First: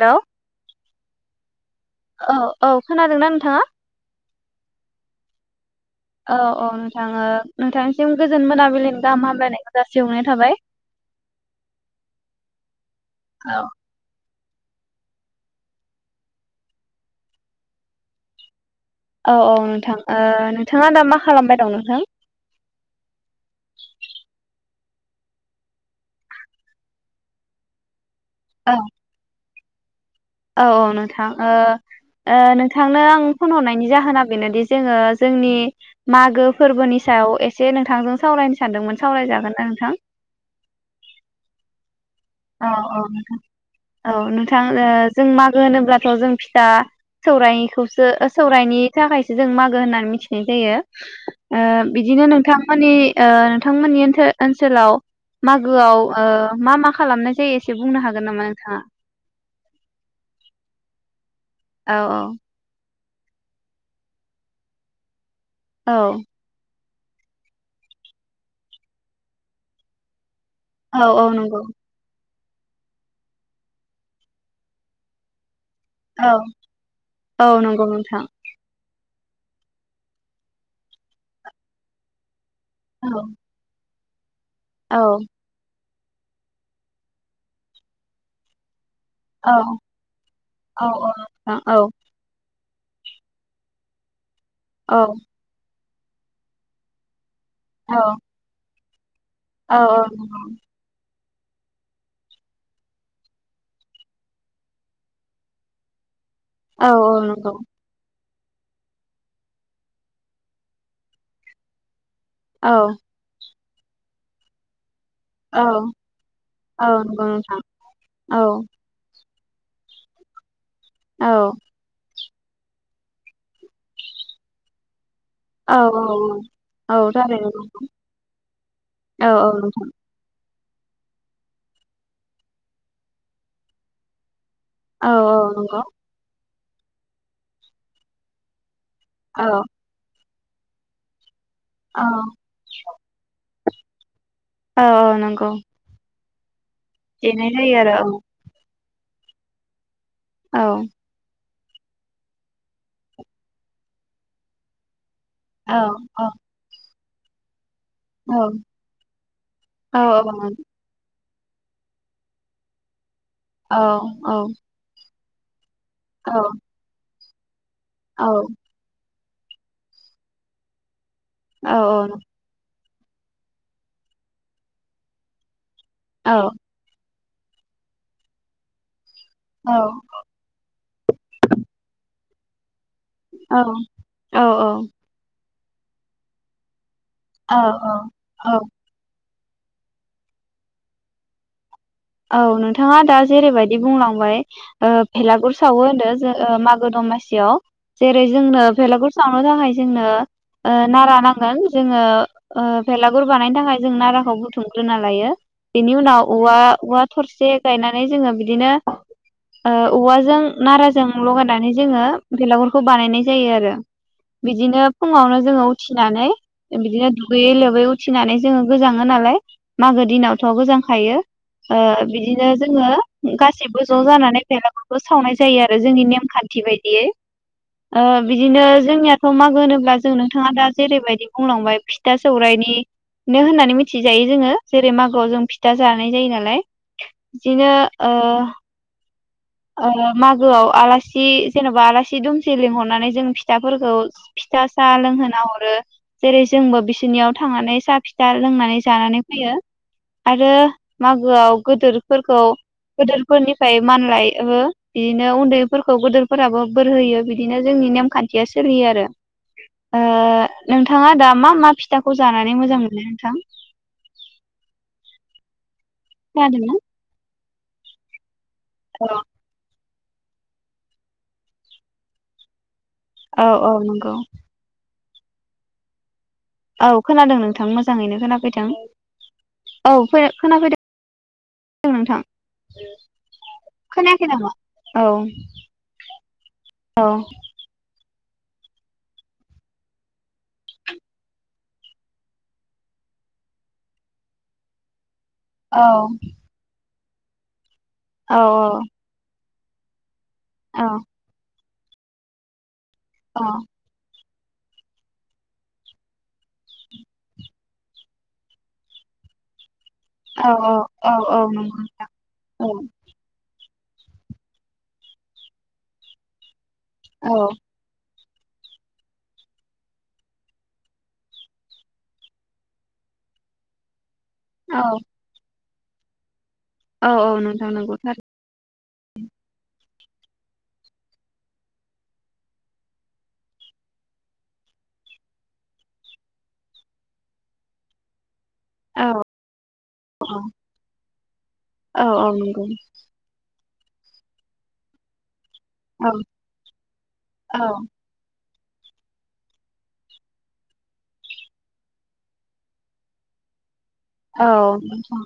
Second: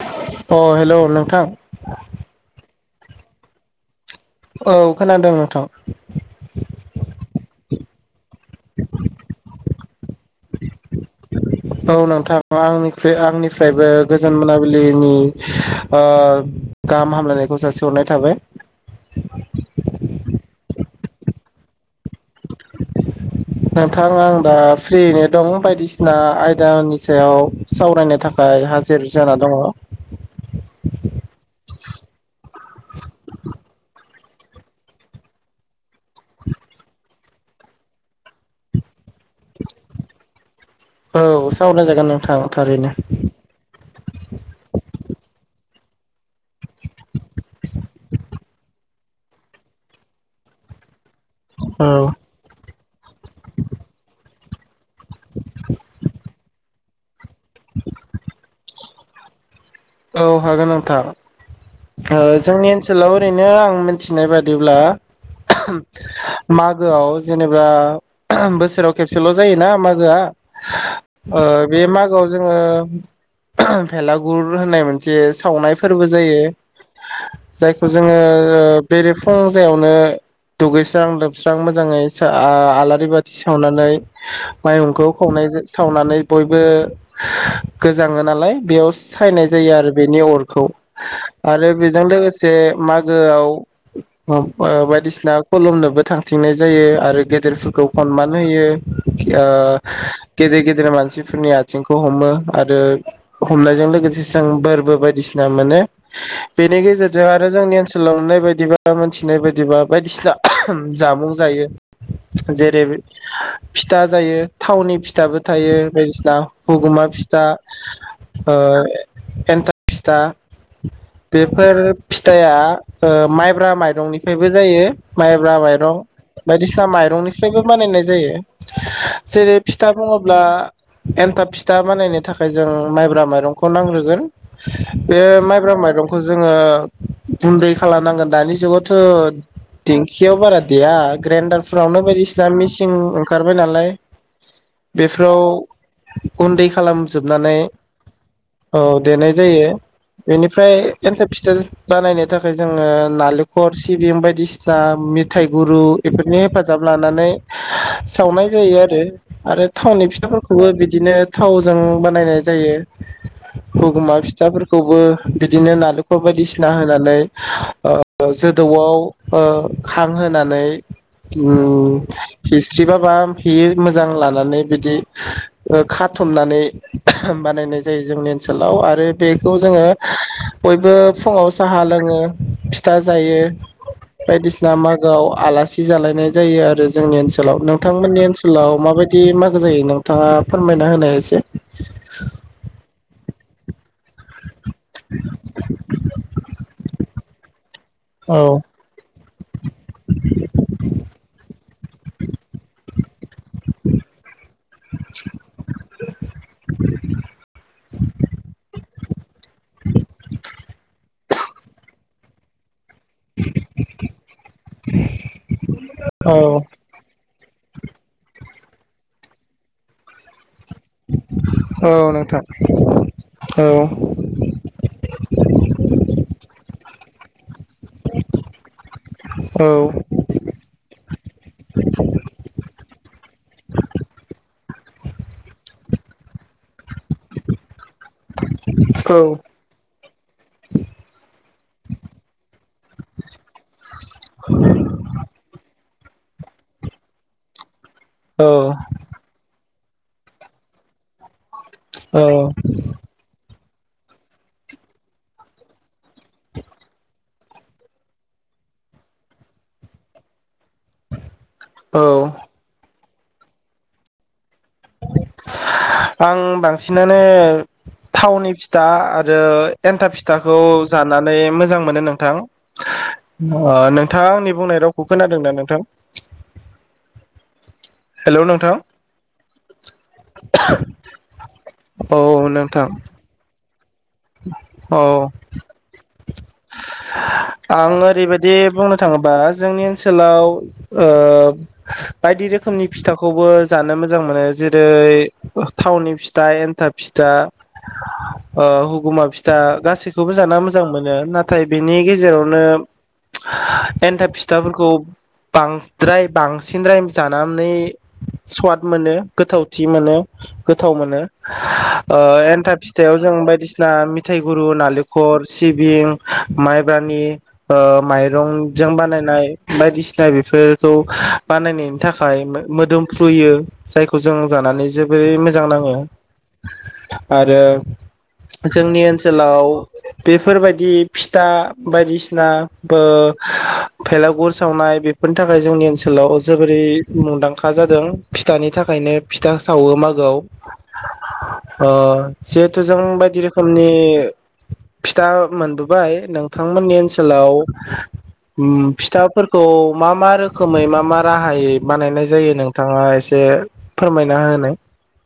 Hello अ hello नोंथां औ औ खोनादोंना नोंथाङा औ खोनादों नोंथां औ औ नोंथां ओ नोंथांनिसिम गोजोन मोनाबिलिनि गाहाम हामलायनायखौ जासिहरनाय थाबाय औ नोंथां आंनि औ आंनिफ्रायबो गोजान मोनाबिलिनि ओ गाहाम हामलायनायखौ जासिहरनाय थाबाय औ औ नोंथां ओ नोंथाङा दा मा खालामबाय दं नोंथां [unintelligible] नोंथां आं दा फ्रिनो दं बायदिसिना आयदानि सायाव सावरायनो थाखाय हाजिर जाना दङ औ औ नोंथां ओ ओ नोंथांनो आं फन हरनायनि जाहोना बेनोदि जोङो जोंनि मागो फोरबोनि सायाव एसे नोंथांजों सावरायनो सानदोंमोन सावरायजागोनना नोंथां औ सावराय जायगोन। औ औ नोंथां औ नोंथां ओ जों मागो होनोब्ला गौ जों फिथा सौरायनिखौसो ओ सौरायनि थाखायसो जों मागो होननानै मिथिनाय जायो। ओ औ बिदिनो नोंथांमोननि ओ नोंथांमोननि ओनसोल ओनसोलाव मागोआव ओ मा मा खालामनाय एसे एसे बुंनो हागोन नामा नोंथाङा औ हागोन नोंथां औ ओ जोंनि ओनसोलाव ओरैनो आं मिथिनाय बादिब्ला औ माग मागोआव जेनेबा बोसोराव खेबसेल जायोना मागोआ औ औ ओ नंगौ बे मागोआव जोङो भेलागुर होननाय मोनसे सावनाय फोरबो औ जायो औ नंगौ जायखौ जोङो नोंथां बेरे फुं जायावनो दुगैस्रां लोबस्रां मोजाङै सा आ औ आलारि बाथि सावनानै औ माइहुंखौ खावनाय सावनानै बयबो गोजाङो नालाय बेयाव सायनाय औ जायो आरो बेनि अरखौ औ नोंथां आरो बेजों लोगोसे मागोआव अ औ बायदिसिना खलमनोबो थांथिंनाय जायो आरो गे देरफोरखौ औ खनमान होयो। ओ औ गेदेर गेदेर मानसि फोरनि आथिंखौ हमो आरो हमनायजों लोगोसे जेसां बोरबो बायदिसिना मोनो। बेनि औ गेजेरजों आरो नंगौ जोंनि ओनसोलाव नुनाय बायदिबा मोनथिनाय बायदिबा बायदिसिना जामुं जायो। औ नंगौ औ जेरै फिथा जायो थावनि फि थाबो औ थायो बायदिसिना औ हुगुमा नंगौ फिथा नोंथां औ ओ एनथाब फिथा औ बेफोर फिथाया माइब्रा माइरंनिफ्रायबो जायो। माइब्रा औ माइरं बायदिसिना औ माइरंनिफ्रायबो थारैनो बानायनाय जायो औ औ जेरै नोंथां फिथा बुङोब्ला एन्थाब फिथा बानायनो थाखाय जों माइब्रा माइरंखौ नांग्रो गोन औ बे औ माइब्रा नंगौ माइरंखौ जों जोङो गुन्दै खालामनांगोन दानि जुगाव थ औ औ दिंखि आव बारा देया ग्राइन्दार फ्रावनो बायदिसिना मिसिं ओंखार बाय नालाय औ औ बेफोराव नंगौ गुन्दै देनाय खालामजोबनानै जायो आरो औ देनाय जायो। औ बेनिफ्राय औ एन्थाब फिथा बानायनो थाखाय जोङो नालेंखर सिबिं बायदिसिना मि औ थाइगुरु औ एफोरनि हेफाजाब लानानै औ सावनाय जायो आरो आरो औ थावनि फिथाफोरखौबो बिदिनो थावजों बानायनाय जायो। औ हुगोमा फिथाफोरखौबो बिदिनो नार बेखौ औ बायदिसिना होनानै [inaudible] ओ औ जोदौआव ओ खां होनानै औ उम खिस सिबाबा फेयो मोजां लानानै बिदि ओ खाथुमनानै बानायनाय जा जायो जोंनि ओनसोलाव आरो बेखौ औ जोङो बयबो फुङाव साहा लोङो फथा जायो बायदिसिना मागोआव आलास जि जालायनाय जायो आरो जोंनि ओनसोलाव नोंथांमोननि औ ओनसोलाव माबायदि मान जायो नोंथाङा फोरमायना होनाय एसे औ नोंथाङा दा जेरैबायदि बुंलांबाय ओ भेलागुर सावो होनदो जो ओ मागो दंमास [unintelligible] जेरै औ जोंनो भेलागुर सावनो थाखाय जोंनो ओ नारा नांगोन जोङो ओ बेेरलागुर बानायनो थाखाय जों नाराखौ बुथुमग्रोना लायो बेनि उनाव औवा औवा थरसे गायनानै जोङो बिदिनो ओ औवाजों नाराजों लगायनानै जोङो बेलागुर खौ बानायनाय जायो आरो बिदिनो फुङावनो जोङो उथिनानै औ बिदिनो दुगैयै लोबै उथिनानै जोङो गोजाङो नालाय मागो दिनाव थ' गोजांखायो। ओ औ नोंथां बिदिनो जोङो औ गासैबो ज' जानानै बेलागुरफोरखौ सावनाय जायो आरो जोंनि नेमखान्थि बायदि। ए। ओ बिदिनो जोंनियाथ मागो औ होनोब्ला जों नोंथाङा दा जेरैबायदि बुंलांबाय फिथा सौरायाइनि नो होननानै मिथिजायो जोङो जेरै मागोआव जों फिथा जानाय जायो ना लाय बिदिनो ओ औ। ओ मागोआव आलासि जेनबा आलासि दुमसि लिंहरनानै जों फिथाफोरखौ फिथा साहा लोंहोना हरो जेरै जोंबो बिसोरनियाव थांनानै सा फिथा औ लोंनानै जानानै फैयो। आरो मागोआव गोदोरफोरखौ गोदोरफोरनि ओमफ्राय मानलायबो बिदिनो उन्दैफोरखौ गोदोरफोराबो बोर होयो बिदिनो जोंनि नेमखान्थिया सोलियो आरो ओ नोंथाङा दा मा मा औ फिथाखौ औ जानानै मोजां मोनो? थां। [inaudible] आं बांसिनानो थावनि फि फिथा औ आरो एन्थाब फिथाखौ जानानै मोजां मोनो नोंथां। औ औ ओ नंगौ नोंथाङा आंनि बुंनाय राव खौ खोनादोंना नोंथां? औ खोनादों नोंथां मो मोजाङैनो हेलौ खोनाफैदों नोंथां औ फै खोनाफैदों दों औ नोंथां। नोंथां खोनायाखै नामा? औ औ आं ओरैबायदि दि बुंनो थाङोबा जोंनि ओनसोलाव ओ बायदि रोखोमनि फिथाखौबो जानो मोजां मोनो जेरै औ थावनि फिथा एन्थाब फिथा औ औ। फिथा‌ गासै खौबो जाना मोजां औ मोनो नाथाय नाथाय बिनि गेजेरावनो एनथाब फिथा फिथाफोरखौ बांद्राय बांसिनद्राय जानानै सवाद मोनो गोथाव मोनो औ गोथाव औ मोनो औ नंगौ ओ औ एन्थाव फिथायाव जों बायदिसिना बिना मिथाय‌ गुरु नारेंखल सिबिं माइब्रानि औ ओ माइ माइरंजों बानायनाय बायदिसिना बेफोरखौ बानायनायनि थाखाय मोदोमफ्रुयो जाय जों औ जानानै जोबोरै मोजां नाङो औ औ आरो नोंथां नंगौथार जोंनि ओनसोलाव बेफोरबायदि फिथा बायदिसिना बेलागुर सावनाय बेफोरनि थाखाय जोंनि ओनसोलाव जोबोरै मुंदांखा जादों फिथानि औ थाखायनो फिथा सावो औ मागोआव [unintelligible] अ औ औ नंगौ जिहेथु जों बाय रोखोमनि फिथा औ मोनबोबाय नोंथांमोननि ओनसोलाव औ फिथाफोरखौ मा मा रोखोमै मा मा राहायै बानायनाय जायो नोंथाङा एसे फोरमायना औ होनाय नोंथां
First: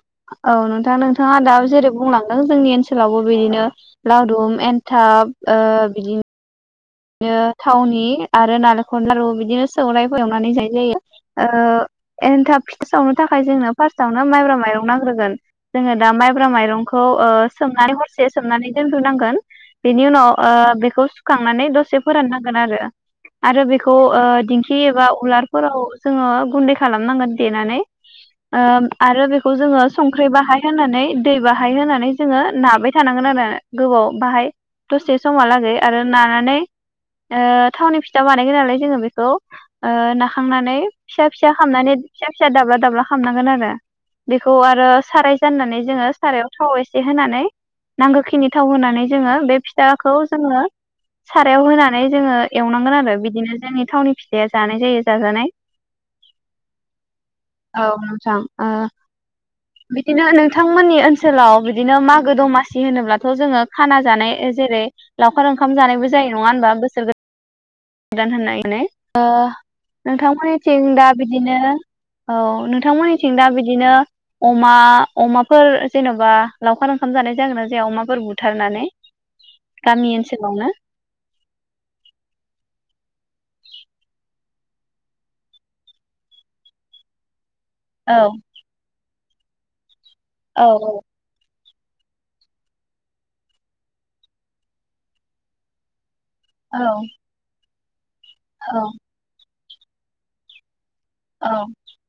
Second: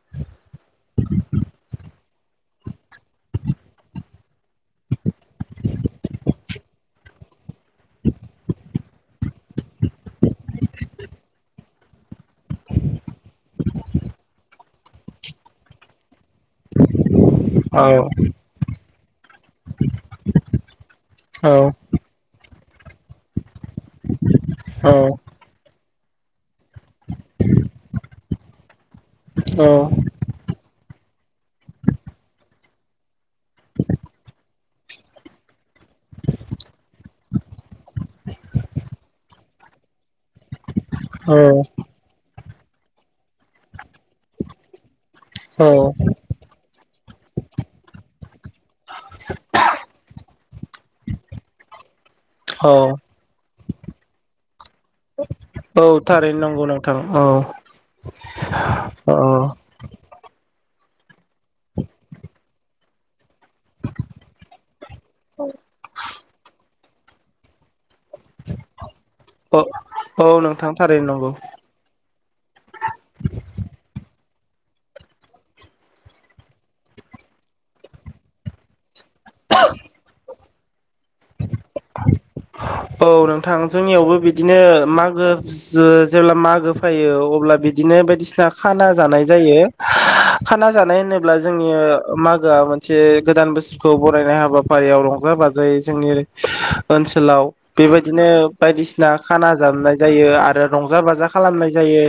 औ नोंथां नोंथाङा दा जेरै बुंलांदों जोंनि ओनसोलावबो बिदिनो लादुम एन्थाब ओ बिदिनो बेयो थावनि आरो नालेंखर लारु बिदिनो सौनायफोर एवनानै जाय जायो ओ एनथाब फिथा सावनो थाखाय जोंनो फार्स्टआवनो माइब्रा माइरं नांग्रोगोन जोङो दा माइब माइरंखौ ओ सोमनानै हरसे दोनग्रो नांगोन बेनि उनाव ओ बेखौ औ सुखांनानै दसे नांगोन आरो आरो बेखौ दिंखि औ एबा उलारफोराव जोङो गुन्दैखौ खालामनांगोन देनानै आरो बेखौ औ जोङो संख्रि बाहाय होनानै दै बाहाय होनानै जोङो नाबाय थानांगोन आरो गोबाव बाहाय दसे समाहालागै आरो नानानै ओ थावनि फिथा बानायगोन नालाय जोङो बेखौ ना खांनानै फिसा औ फिसा खामनानै फिसा दाब्ला दाब्ला खालामामनांगोन आरो बेखौ आरो साराय जाननानै जोङो सारायाव थाव एसे होनानै नांगौखिनि फिथाव होनानै जोङो बे फिथाखौ जोङो होननानै जोङो औ एवनांगोन आरो बिदिनो जोंनि थावनि फिथाआ जानाय जायो जाजानाय औ थारैनो नंगौ नोंथां औ औ नोंथां ओ औ बिदिनो नोंथांमोननिओन ओनसोलाव बिदिनो मागो दमासि दि होनोब्ला थ जोङो खानाय जेरै लावखार ओंखामबो जों आ होनबा बोसोर गो दान होननानै ओ औ औ नोंथां नोंथांमोननिथिं दा थारैनो नंगौ बिदिनो औ नोंथांमोननिथिं दा बिदिनो अमा अमाफोर जेनबा लावखार ओंखाम जानाय जागोन ना जाया अमाफोर बुथारनानै? गामि ओनस [unintelligible] [unintelligible] औ नोंथां जोंनियावबो बिदिनो मागो जो जेब्ला मागो फायो अब्ला बिदि बिदिनो औ बायदिसिना खाना जानाय जायो औ खाना जानाय होनोब्ला जों जोंनि मागोआ मोनसे गोदान बोसोरखौ बरायनाय हाबाफारियाव रंजा बाजायै जोंनि ओरै औ ओनसोलाव बेबाय बिदिनो बायदिसिना खाना जाबनाय जायो आरो रंजा बाजा औ खालामनाय जायो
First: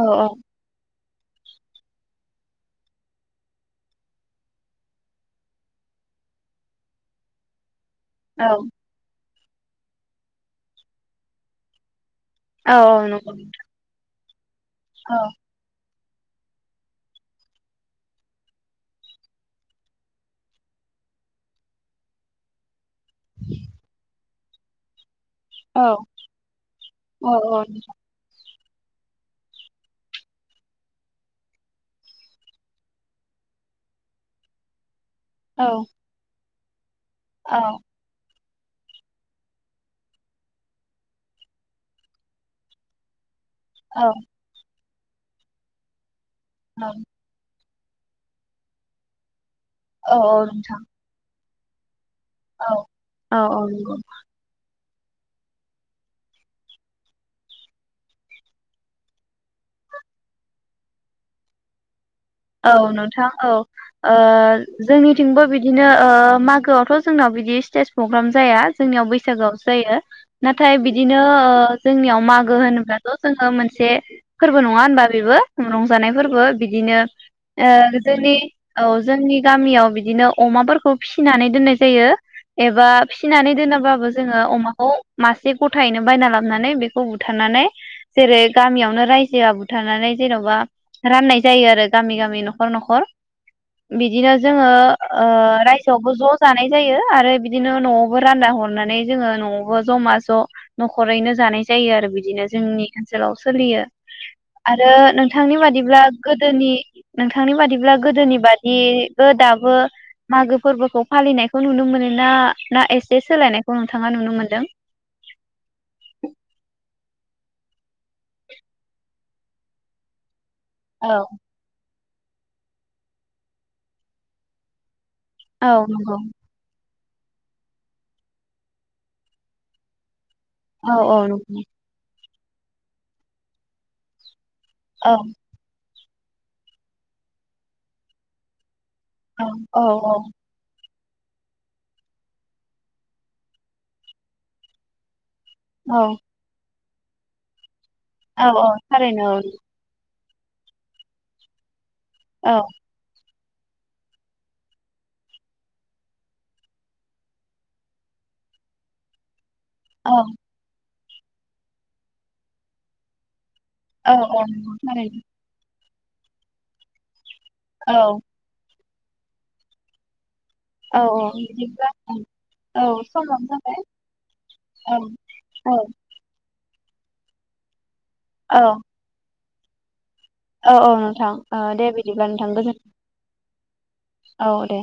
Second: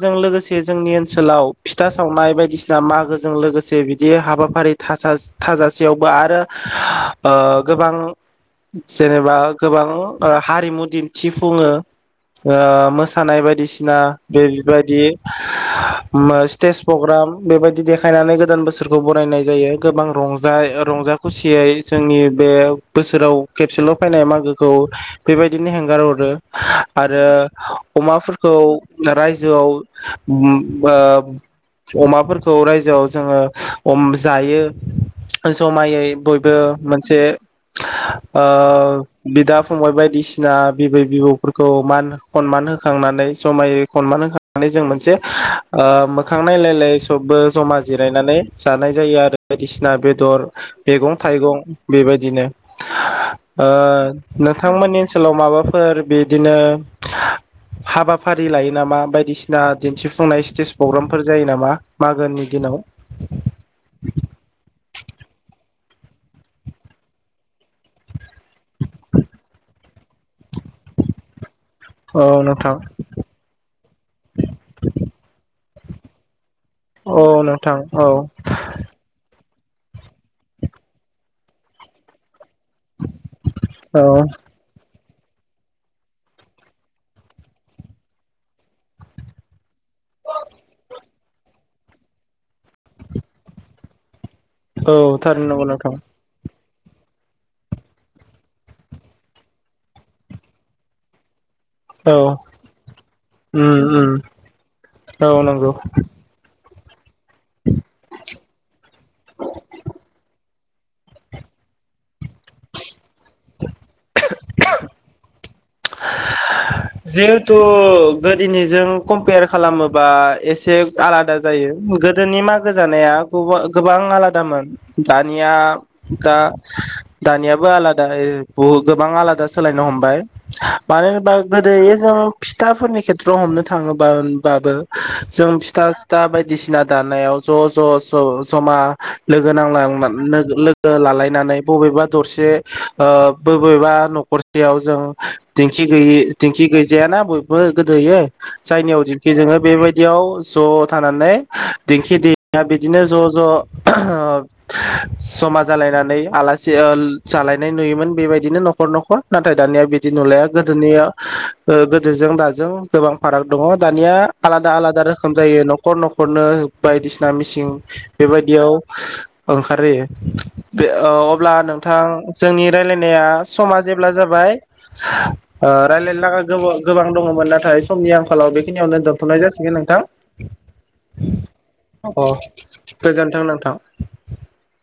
औ लोगोसे जोंनि ओन ओनसोलाव फिथा सावनाय बायदिसिना मागोजों लोगोसे बिदि हाबाफारि थाजास थाजासेयावबो आरो ओ गोबां औ जेनेबा गोबां ओ हारिमु दिन्थिफुङो ओ औ नंगौ मोसानाय बायदिसिना दे बायदि औ मा स्टेज पग्राम बेबायदि देखायनानै गोदान बोसोरखौ बरायनाय जायो गोबां रंजा रंजा खुसियै जोंनि बे बोसोराव खेबसेल फायनाय मागो [unintelligible] फोरबायदिनो औ हेंगार हरो आरो औ अमाफोर खौ रायजोआव ओम बो अमाफोरखौ रायजोआव जोङो अम जायो। जमायै बयबो। जे औ ओ बिदा फंबाय बायदिसिना बिबै बिबौफोरखौ मान खनमान होखांनानै औ [unintelligible] जो ओ खांनायलायलाय सबबो जमा जिरायनानै जानाय जायो आरो। बायदिसिना औ बेदर नोंथां मैगं थाइगं। बेबायदिनो औ औ औ ओ नंगौ नोंथांमोननि ओनसोलाव माबाफोर बिदिनो हाबाफारि लायो नामा बायदिसिना दिन्थिफुंनाय स्टेज प्रग्रामफोर जायो नामा? मागोनि दिनाव औ नोंथां औ ओह जोंनिथिंबो बिदिनो ओ मागोआवथ जोंनाव बिदि स्टेज प्रग्राम जाया जोंनियाव बैसागोआवसो जायो। नाथाय बिदिनो ओ जोंनियाव औ मागो नोंथां होनोब्लाथ जोङो मोनसे फोरबो नङा होनबा बेबो रंजानाय फोरबो बिदिनो। औ ओ नोंथां औ जोंनि औ जोंनि गामियाव बिदिनो अमाफोरखौ फिनानै दोननाय जायो। एबा फिनानै औ दोनाबाबो जोङो अमाखौ मासे गथायैनो बायना लाबोनानै बेखौ बुथारनानै जेरै गामियावनो रायजोआ बुथारनानै जेनबा राननाय जायो आरो। गामि गामि न नख नखर। बिदिनो जोङो औ ओ थारैनो नंगौ नोंथां रायजोआवबो ज जानाय जायो आरो बिदिनो न'आवबो रानना हरनानै जोङो न'आवबो जमा ज नख'रैनो जानाय जायो आरो औ बिदिनो जोंनि ओनसोलाव उम सोलियो उम आरो औ नोंथांनि नंगौ बादिब्ला गोदोनि नोंथांनि बादिब्ला गोदोनि बादिबो दाबो मागो फोरबोखौ फालिनायखौ नुनो मोनो ना ना ए जे सोलायनायखौ नोंथाङा नुनो मोनो [inaudible] जिहेथु गोदोनिजों कम्पेयार खालामोबा एसे औ आलादा जायो। [unintelligible] गोदोनि मागो जानाया गुबु गोबां आलादामोन। दानिया औ नंगौ दा दानियाबो आलादायै बुहु गोबां आलादा सोलायनो हमबाय, औ माने औ होनबा नंगौ गोदोयो जों फिथाफोरनि खेथ्रआव हमनो थाङोबा बाबो औ जों फिथा, दा बायदिसिना दानायाव ज ज ज जमा, औ लोगो नांलां औ औ आंना लो लोगो, लालायनानै बबेबा दरसे ओ बबेबा न'खरसेयाव जों, दिंखि औ गैयै दिंखि, गैजायाना बयबो, गोदोयो औ औ जायनियाव थारैनो जेखि औ जोङो बेबायदियाव, ज' थानानै दिंखि औ दैया बिदिनो ज ज, ओ समा जालायनानै आलासि ओ जालायनाय नुयोमोन बेबायदिनो न'खर न'खर नाथ थाय दानिया बिदि औ नुलाया, गोदोनिया ओ गोदोजों दाजों गोबां फाराग दङ दानिया औ औ आलादा नंगौ आलादा थारैनो रोखोम जायो न न'खर न'खरनो बायदिसि ना मिसिं औ बेबायदियाव, ओंखार रेयो, बे औ अ औ अब्ला बिदिब्ला नोंथां जोंनि औ रायलायनाया समाबो समा जाबाय जेब्ला जाबाय, औ ओ औ रायलायनो लागा गोब गोबां दङमोन नाथाय समनि आंखालाव औ बेखिनियावनो दोनथनाय जासि इहो नोंथां, औ औ नोंथां औ दे अ बिदिब्लाा नोंथां गोजोन्थों औ दे